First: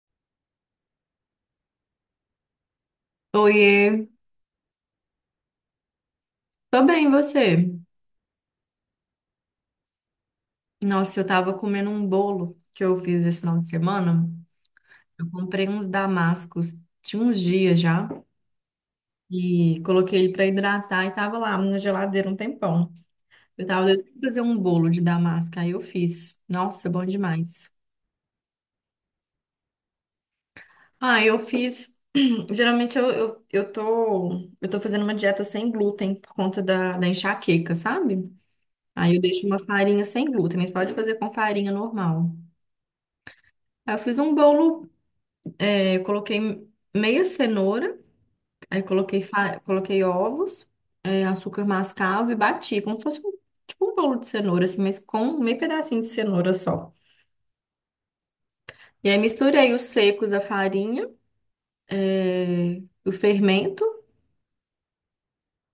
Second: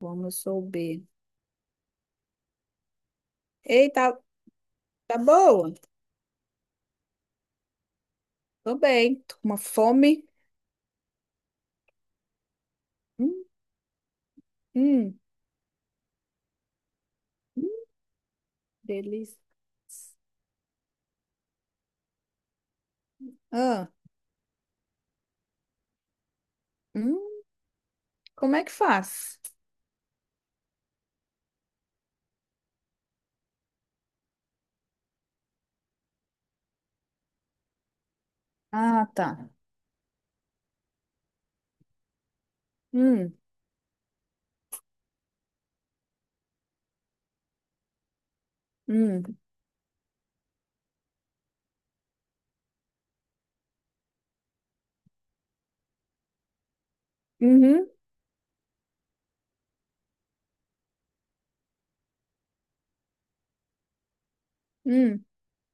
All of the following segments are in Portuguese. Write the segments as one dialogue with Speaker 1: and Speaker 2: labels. Speaker 1: Vamos souber.
Speaker 2: Oiê,
Speaker 1: Ei, tá, tá boa?
Speaker 2: tô bem, e você?
Speaker 1: Tô bem. Tô com uma fome.
Speaker 2: Nossa, eu tava comendo um bolo que eu fiz esse
Speaker 1: Hum,
Speaker 2: final de semana.
Speaker 1: hum,
Speaker 2: Eu comprei uns damascos, tinha uns
Speaker 1: hum,
Speaker 2: dias já,
Speaker 1: Delícia.
Speaker 2: e coloquei ele pra hidratar e tava lá na geladeira um tempão. Eu tava
Speaker 1: Ah,
Speaker 2: doida pra fazer um bolo de damasco, aí eu fiz. Nossa, bom
Speaker 1: hum,
Speaker 2: demais.
Speaker 1: como é que faz?
Speaker 2: Ah, eu fiz. Geralmente eu tô fazendo uma dieta sem glúten por conta da enxaqueca, sabe?
Speaker 1: Ah,
Speaker 2: Aí eu deixo
Speaker 1: tá.
Speaker 2: uma farinha sem glúten, mas pode fazer com farinha normal.
Speaker 1: Hum,
Speaker 2: Aí eu fiz um bolo. Eu coloquei meia cenoura, aí
Speaker 1: hum,
Speaker 2: coloquei ovos, é, açúcar mascavo e bati, como se fosse um, tipo um bolo de cenoura, assim, mas com meio pedacinho de cenoura só.
Speaker 1: uhum,
Speaker 2: E aí misturei os secos, a farinha, é, o fermento,
Speaker 1: hum.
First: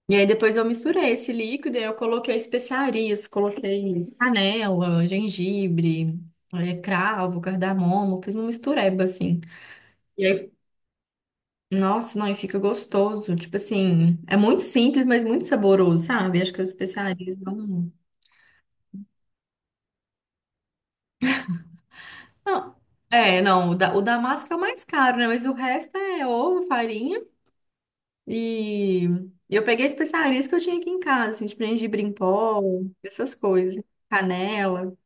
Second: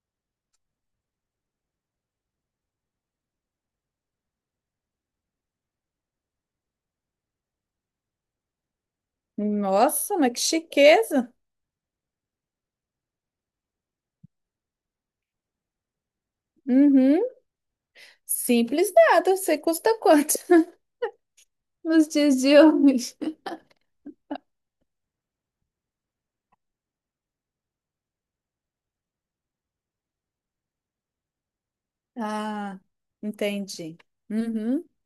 Speaker 2: e aí depois eu misturei esse líquido e aí eu coloquei especiarias, coloquei canela, gengibre, é, cravo, cardamomo, fiz uma mistureba, assim.
Speaker 1: Nossa,
Speaker 2: E
Speaker 1: mas que
Speaker 2: aí
Speaker 1: chiqueza.
Speaker 2: nossa, não, e fica gostoso. Tipo assim, é muito simples, mas muito saboroso, sabe? Acho que as
Speaker 1: Uhum.
Speaker 2: especiarias. Não,
Speaker 1: Simples nada. Eu sei custa quanto nos dias de
Speaker 2: não.
Speaker 1: hoje.
Speaker 2: É, não, o da massa que é o mais caro, né? Mas o resto é ovo, farinha. E eu peguei especiarias que eu tinha aqui em casa, assim, tipo gengibre em pó,
Speaker 1: Ah,
Speaker 2: essas coisas,
Speaker 1: entendi. Uhum,
Speaker 2: canela.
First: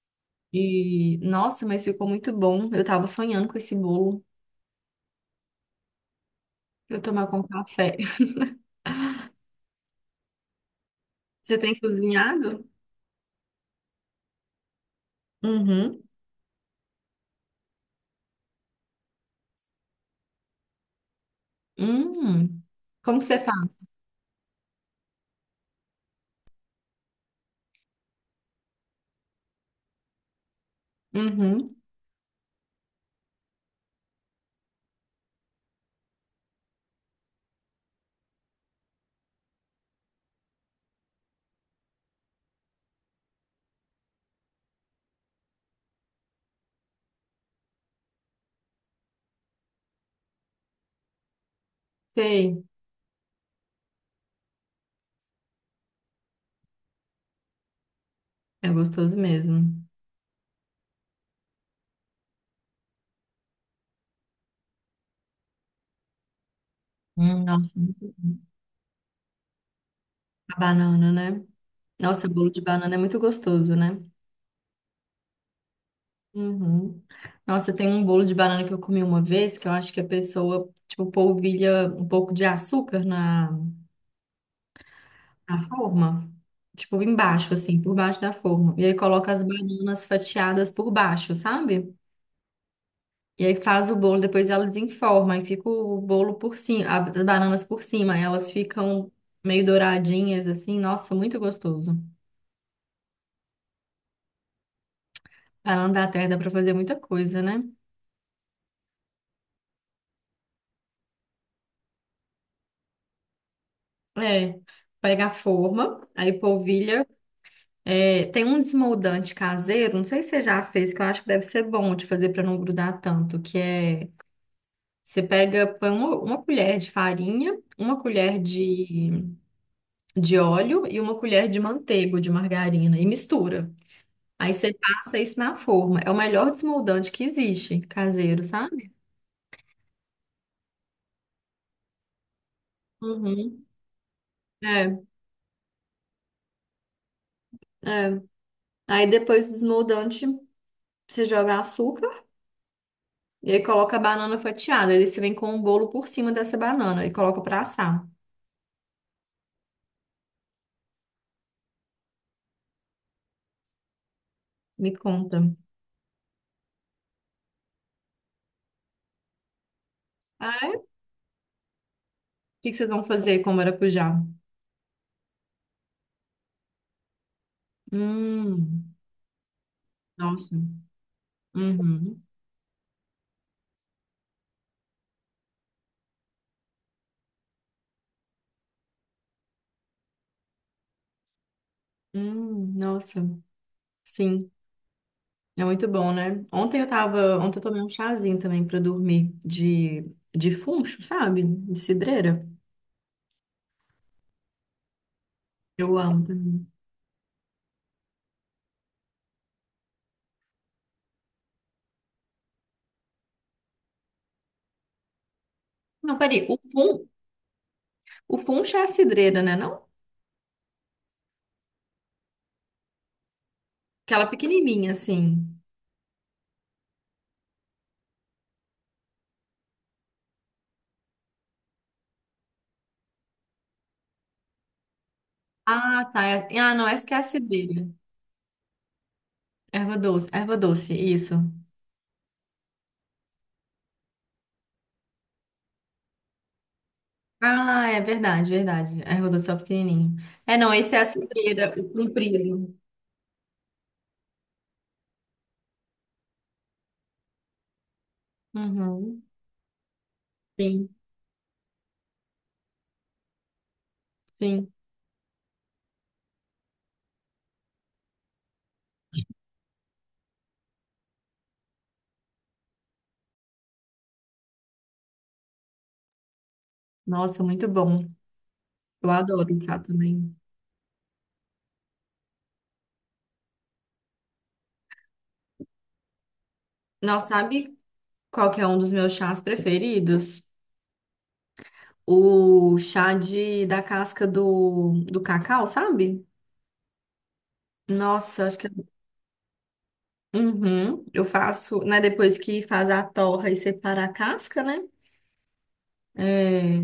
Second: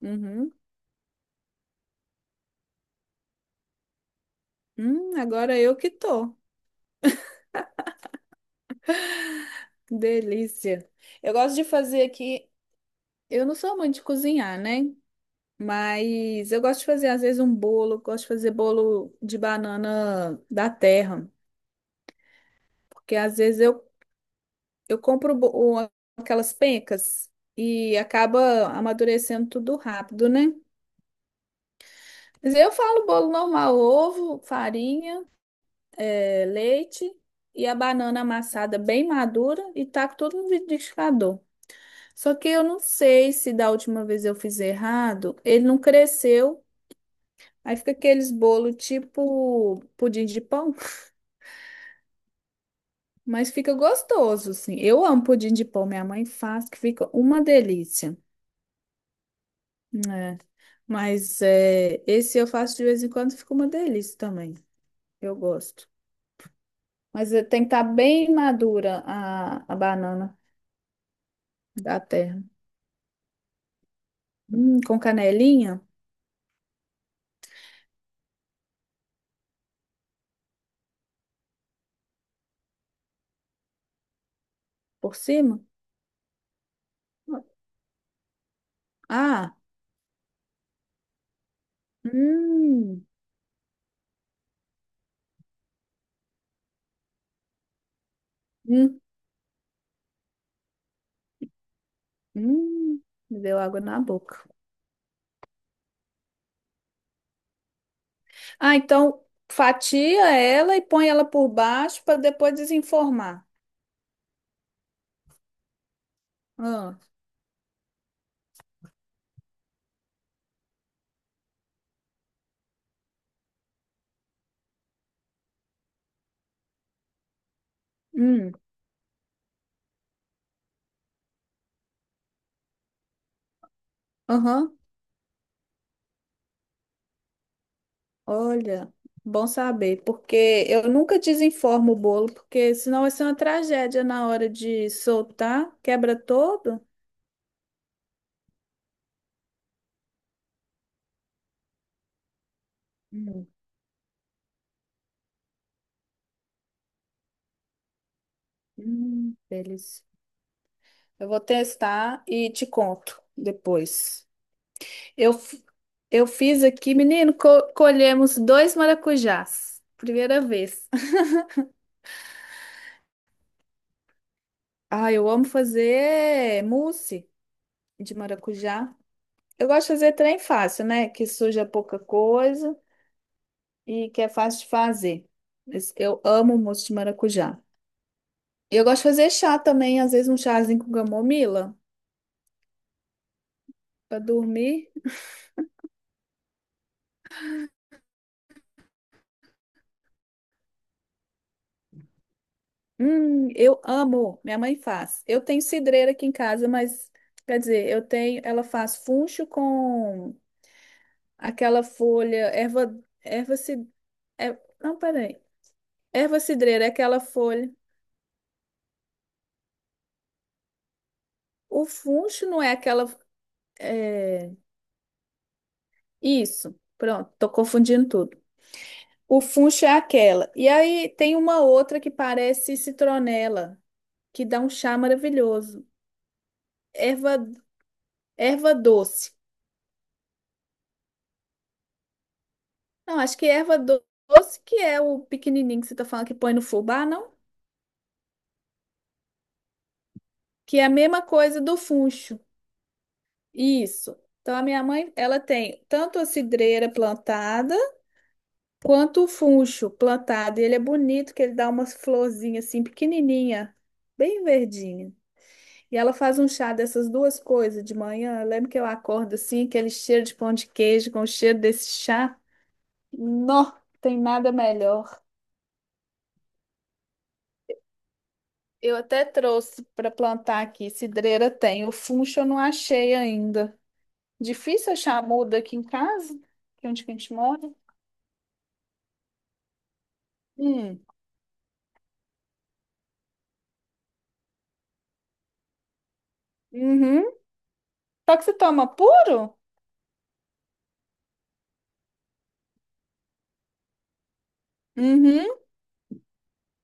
Speaker 1: uhum.
Speaker 2: E, nossa, mas ficou muito bom. Eu tava sonhando com esse bolo
Speaker 1: Agora eu que tô.
Speaker 2: pra eu tomar com café.
Speaker 1: Delícia. Eu gosto
Speaker 2: Você
Speaker 1: de
Speaker 2: tem
Speaker 1: fazer aqui.
Speaker 2: cozinhado?
Speaker 1: Eu não sou muito de cozinhar, né?
Speaker 2: Uhum.
Speaker 1: Mas eu gosto de fazer, às vezes, um bolo. Gosto de fazer bolo de banana da terra.
Speaker 2: Hum.
Speaker 1: Porque,
Speaker 2: Como que
Speaker 1: às
Speaker 2: você
Speaker 1: vezes, eu,
Speaker 2: faz?
Speaker 1: eu compro bo- o- aquelas pencas e acaba amadurecendo tudo rápido, né?
Speaker 2: Uhum.
Speaker 1: Mas eu falo bolo normal: ovo, farinha, leite e a banana amassada bem madura e taco tudo no liquidificador. Só que eu não sei se da última vez eu fiz errado, ele não cresceu. Aí fica aqueles bolo tipo pudim de pão,
Speaker 2: Sei.
Speaker 1: mas fica gostoso, assim. Eu amo pudim de pão, minha mãe faz, que fica uma delícia.
Speaker 2: É gostoso mesmo.
Speaker 1: Né? Mas é, esse eu faço de vez em quando, fica uma delícia também. Eu gosto. Mas é, tem que
Speaker 2: Nossa,
Speaker 1: estar bem madura a banana
Speaker 2: a banana, né?
Speaker 1: da
Speaker 2: Nossa,
Speaker 1: terra.
Speaker 2: bolo de banana é muito gostoso, né?
Speaker 1: Com canelinha
Speaker 2: Uhum. Nossa, tem um bolo de banana que eu comi uma vez que eu acho que a pessoa, tipo, polvilha um pouco de açúcar
Speaker 1: por cima.
Speaker 2: na forma. Tipo, embaixo, assim, por baixo da forma. E aí coloca as
Speaker 1: Ah,
Speaker 2: bananas fatiadas por baixo, sabe?
Speaker 1: hum,
Speaker 2: E aí faz o bolo, depois ela desenforma e fica o bolo por cima, as bananas por cima. Aí elas
Speaker 1: hum,
Speaker 2: ficam meio douradinhas, assim. Nossa, muito gostoso.
Speaker 1: hum, me deu água na boca.
Speaker 2: Pra não dar terra, dá pra fazer muita coisa, né?
Speaker 1: Ah, então fatia ela e põe ela por baixo para depois desenformar.
Speaker 2: É, pega a forma, aí
Speaker 1: Ah,
Speaker 2: polvilha. É, tem um desmoldante caseiro, não sei se você já fez, que eu acho que deve ser bom de fazer pra não grudar tanto, que é, você pega, põe uma colher de farinha, uma colher
Speaker 1: hum,
Speaker 2: de óleo e uma colher de manteiga, ou de margarina, e mistura. Aí você
Speaker 1: aham.
Speaker 2: passa isso na forma. É o melhor desmoldante que existe, caseiro, sabe?
Speaker 1: Olha, bom saber, porque eu nunca desenformo o bolo, porque senão vai ser uma
Speaker 2: Uhum.
Speaker 1: tragédia na hora de
Speaker 2: É,
Speaker 1: soltar, quebra todo.
Speaker 2: é. Aí depois do desmoldante, você joga açúcar.
Speaker 1: Hum,
Speaker 2: E aí coloca a banana fatiada. Aí você vem com o bolo por cima dessa banana e coloca pra assar.
Speaker 1: delícia. Eu vou testar e te conto depois.
Speaker 2: Me
Speaker 1: Eu,
Speaker 2: conta.
Speaker 1: f- eu fiz aqui, menino, co- colhemos dois maracujás. Primeira
Speaker 2: Ah, é?
Speaker 1: vez.
Speaker 2: O que que vocês vão fazer com maracujá?
Speaker 1: Ah, eu amo fazer mousse de
Speaker 2: Hum,
Speaker 1: maracujá. Eu gosto de fazer trem
Speaker 2: nossa.
Speaker 1: fácil, né? Que suja pouca
Speaker 2: Uhum.
Speaker 1: coisa e que é fácil de fazer. Mas eu amo moço de maracujá. E eu gosto de fazer chá também, às vezes um chazinho com camomila
Speaker 2: Nossa.
Speaker 1: para
Speaker 2: Sim,
Speaker 1: dormir.
Speaker 2: é muito bom, né? Ontem eu tomei um chazinho também pra dormir de funcho, sabe? De cidreira.
Speaker 1: Eu amo. Minha mãe faz. Eu tenho
Speaker 2: Eu
Speaker 1: cidreira
Speaker 2: amo
Speaker 1: aqui em
Speaker 2: também.
Speaker 1: casa, mas quer dizer, eu tenho, ela faz funcho com aquela folha, erva, erva cid, é, não, peraí.
Speaker 2: Não,
Speaker 1: Erva
Speaker 2: peraí,
Speaker 1: cidreira é aquela folha.
Speaker 2: o funcho é a cidreira, né, não?
Speaker 1: O funcho não é aquela
Speaker 2: Aquela
Speaker 1: é,
Speaker 2: pequenininha assim.
Speaker 1: isso, pronto, tô confundindo tudo. O funcho é aquela. E aí tem uma outra que parece citronela, que dá um chá maravilhoso.
Speaker 2: Ah, tá. É- ah, não, essa que é a
Speaker 1: Erva,
Speaker 2: cidreira.
Speaker 1: erva doce.
Speaker 2: Erva doce, isso.
Speaker 1: Não, acho que erva do- doce que é o pequenininho que você tá falando que põe no fubá, não?
Speaker 2: Ah, é verdade, verdade. Erva doce é o pequenininho. É, não,
Speaker 1: Que é a
Speaker 2: esse é a
Speaker 1: mesma coisa
Speaker 2: cidreira,
Speaker 1: do
Speaker 2: o
Speaker 1: funcho.
Speaker 2: comprido.
Speaker 1: Isso. Então a minha mãe, ela tem tanto a cidreira plantada
Speaker 2: Uhum,
Speaker 1: quanto o funcho plantado. E ele é
Speaker 2: sim,
Speaker 1: bonito, que ele dá umas florzinhas assim pequenininha, bem
Speaker 2: sim.
Speaker 1: verdinha. E ela faz um chá dessas duas coisas de manhã. Eu lembro que eu acordo assim, aquele cheiro de pão de queijo com o cheiro desse chá. Não tem nada melhor.
Speaker 2: Nossa, muito bom.
Speaker 1: Eu
Speaker 2: Eu
Speaker 1: até
Speaker 2: adoro chá
Speaker 1: trouxe para
Speaker 2: também.
Speaker 1: plantar aqui, cidreira tem. O funcho eu não achei ainda. Difícil achar muda aqui em casa, que é onde que a
Speaker 2: Não
Speaker 1: gente mora.
Speaker 2: sabe qual que é um dos meus chás preferidos?
Speaker 1: Hum.
Speaker 2: O chá da casca do cacau, sabe?
Speaker 1: Uhum. Só que
Speaker 2: Nossa,
Speaker 1: você
Speaker 2: acho que... é.
Speaker 1: toma puro?
Speaker 2: Uhum, eu faço, né, depois que faz a torra e separa a casca, né?
Speaker 1: Uhum.
Speaker 2: É,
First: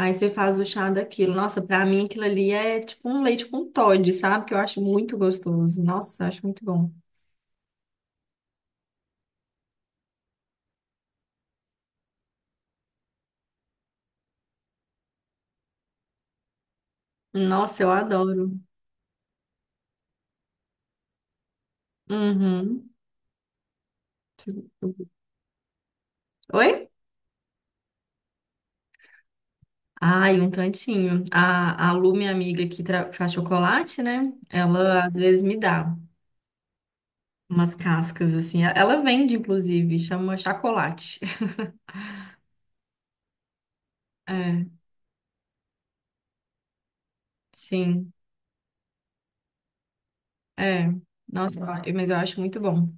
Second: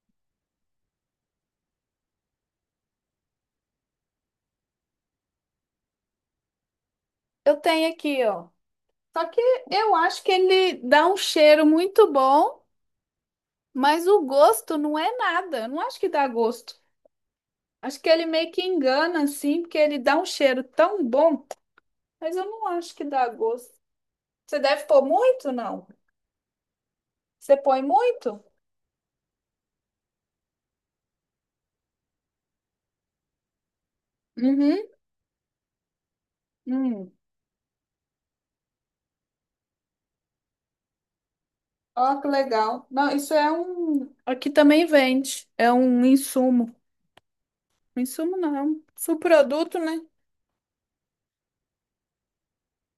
Speaker 2: aí você faz o chá daquilo. Nossa, pra mim aquilo ali é tipo um leite com Toddy, sabe? Que eu acho muito gostoso. Nossa, eu acho muito bom.
Speaker 1: Eu tenho aqui, ó. Só que eu acho que ele dá um cheiro muito bom, mas o gosto não é nada. Eu não acho que dá gosto.
Speaker 2: Nossa, eu
Speaker 1: Acho que ele meio
Speaker 2: adoro.
Speaker 1: que engana, assim, porque ele dá um cheiro tão bom, mas eu não
Speaker 2: Uhum.
Speaker 1: acho que dá gosto. Você deve pôr muito, não?
Speaker 2: Oi?
Speaker 1: Você põe muito?
Speaker 2: Ai, um tantinho. A Lu, minha amiga faz chocolate, né?
Speaker 1: Uhum.
Speaker 2: Ela às vezes me dá
Speaker 1: Hum.
Speaker 2: umas cascas assim. Ela vende, inclusive, chama chocolate.
Speaker 1: Ó, que legal. Não, isso é um. Aqui
Speaker 2: É,
Speaker 1: também vende. É um insumo.
Speaker 2: sim.
Speaker 1: Insumo não, é um subproduto, né?
Speaker 2: É. Nossa, eu- mas eu acho muito bom.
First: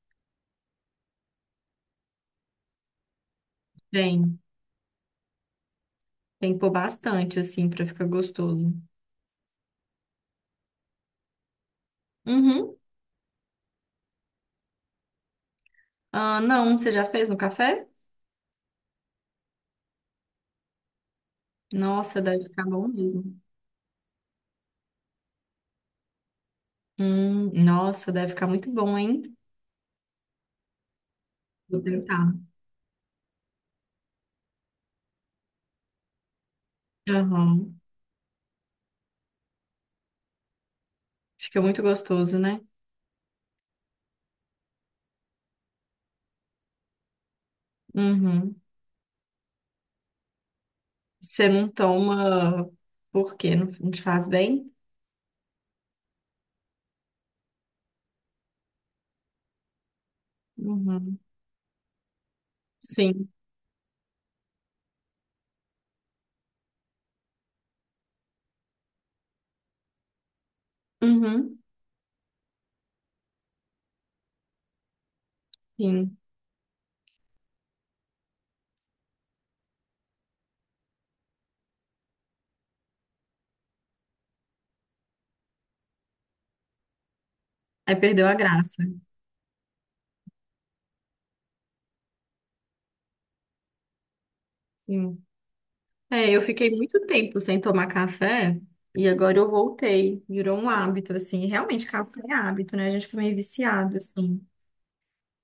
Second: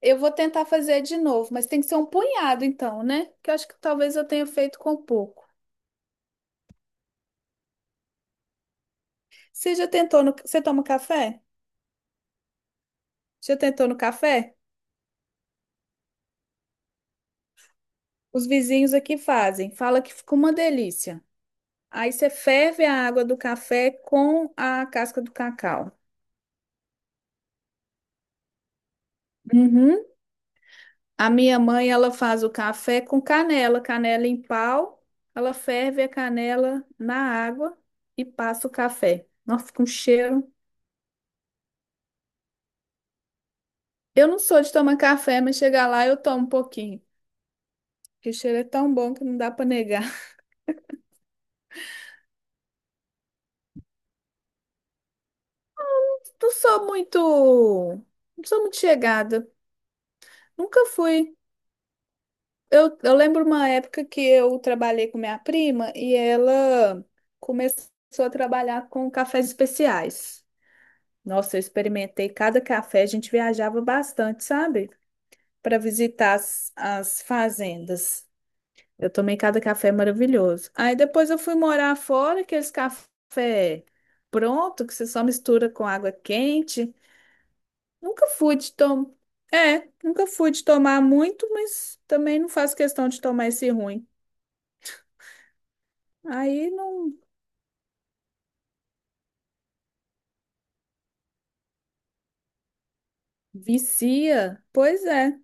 Speaker 1: Eu vou tentar fazer de novo, mas tem que ser um punhado, então, né? Que eu acho que talvez eu
Speaker 2: Tem.
Speaker 1: tenha feito com pouco.
Speaker 2: Tem que pôr bastante, assim, pra ficar gostoso.
Speaker 1: Você já tentou no. Você toma café?
Speaker 2: Uhum.
Speaker 1: Já tentou no café?
Speaker 2: Ah, não, você já fez no café?
Speaker 1: Os vizinhos aqui fazem. Fala que ficou uma delícia. Aí
Speaker 2: Nossa,
Speaker 1: você
Speaker 2: deve ficar
Speaker 1: ferve
Speaker 2: bom
Speaker 1: a água do
Speaker 2: mesmo.
Speaker 1: café com a casca do cacau.
Speaker 2: Nossa, deve ficar muito bom, hein?
Speaker 1: Uhum. A minha
Speaker 2: Vou
Speaker 1: mãe, ela
Speaker 2: tentar.
Speaker 1: faz o café com canela, canela em pau. Ela ferve a canela na
Speaker 2: Aham.
Speaker 1: água e passa o café. Nossa, fica um cheiro.
Speaker 2: Fica muito gostoso, né?
Speaker 1: Eu não sou de tomar café, mas chegar lá eu tomo um pouquinho. Porque o cheiro
Speaker 2: Uhum.
Speaker 1: é tão bom que não dá para negar.
Speaker 2: Você não toma porque não te faz bem?
Speaker 1: Não sou muito, não sou muito chegada. Nunca
Speaker 2: Uhum.
Speaker 1: fui. Eu
Speaker 2: Sim.
Speaker 1: lembro uma época que eu trabalhei com minha prima e ela começou a trabalhar com cafés especiais. Nossa,
Speaker 2: Uhum.
Speaker 1: eu experimentei cada café, a gente viajava bastante, sabe? Para
Speaker 2: Sim.
Speaker 1: visitar as fazendas. Eu tomei cada café maravilhoso. Aí depois eu fui morar fora, aqueles café pronto, que você só mistura com água quente.
Speaker 2: Aí
Speaker 1: Nunca
Speaker 2: perdeu a
Speaker 1: fui de
Speaker 2: graça.
Speaker 1: tomar. É, nunca fui de tomar muito, mas também não faço questão de tomar esse ruim.
Speaker 2: Sim. É, eu fiquei
Speaker 1: Aí
Speaker 2: muito
Speaker 1: não
Speaker 2: tempo sem tomar café e agora eu voltei. Virou um hábito, assim. Realmente, café é hábito, né? A gente fica meio viciado, assim.
Speaker 1: vicia. Pois é,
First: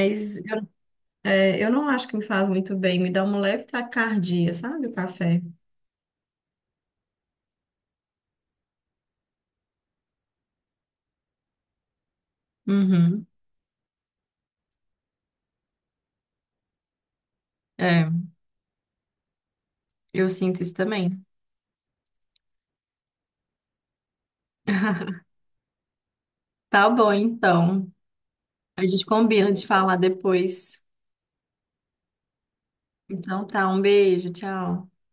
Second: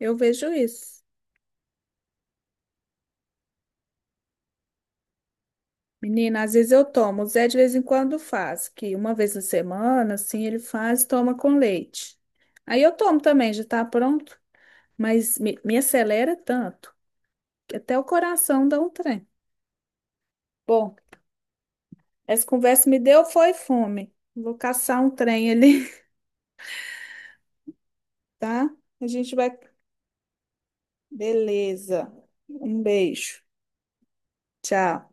Speaker 1: eu vejo isso.
Speaker 2: é, eu não acho que me faz muito bem, me dá uma leve taquicardia, sabe, o café?
Speaker 1: Menina, às vezes eu tomo. O Zé de vez em quando faz, que uma vez na semana, assim, ele faz e toma com leite. Aí eu tomo
Speaker 2: Uhum.
Speaker 1: também, já tá pronto. Mas me acelera tanto que até o
Speaker 2: É,
Speaker 1: coração dá um trem.
Speaker 2: eu sinto isso
Speaker 1: Bom,
Speaker 2: também.
Speaker 1: essa conversa me deu foi fome. Vou caçar um trem ali,
Speaker 2: Tá bom, então.
Speaker 1: tá?
Speaker 2: A gente
Speaker 1: A gente vai.
Speaker 2: combina de falar depois.
Speaker 1: Beleza. Um beijo.
Speaker 2: Então tá, um beijo, tchau.
Speaker 1: Tchau.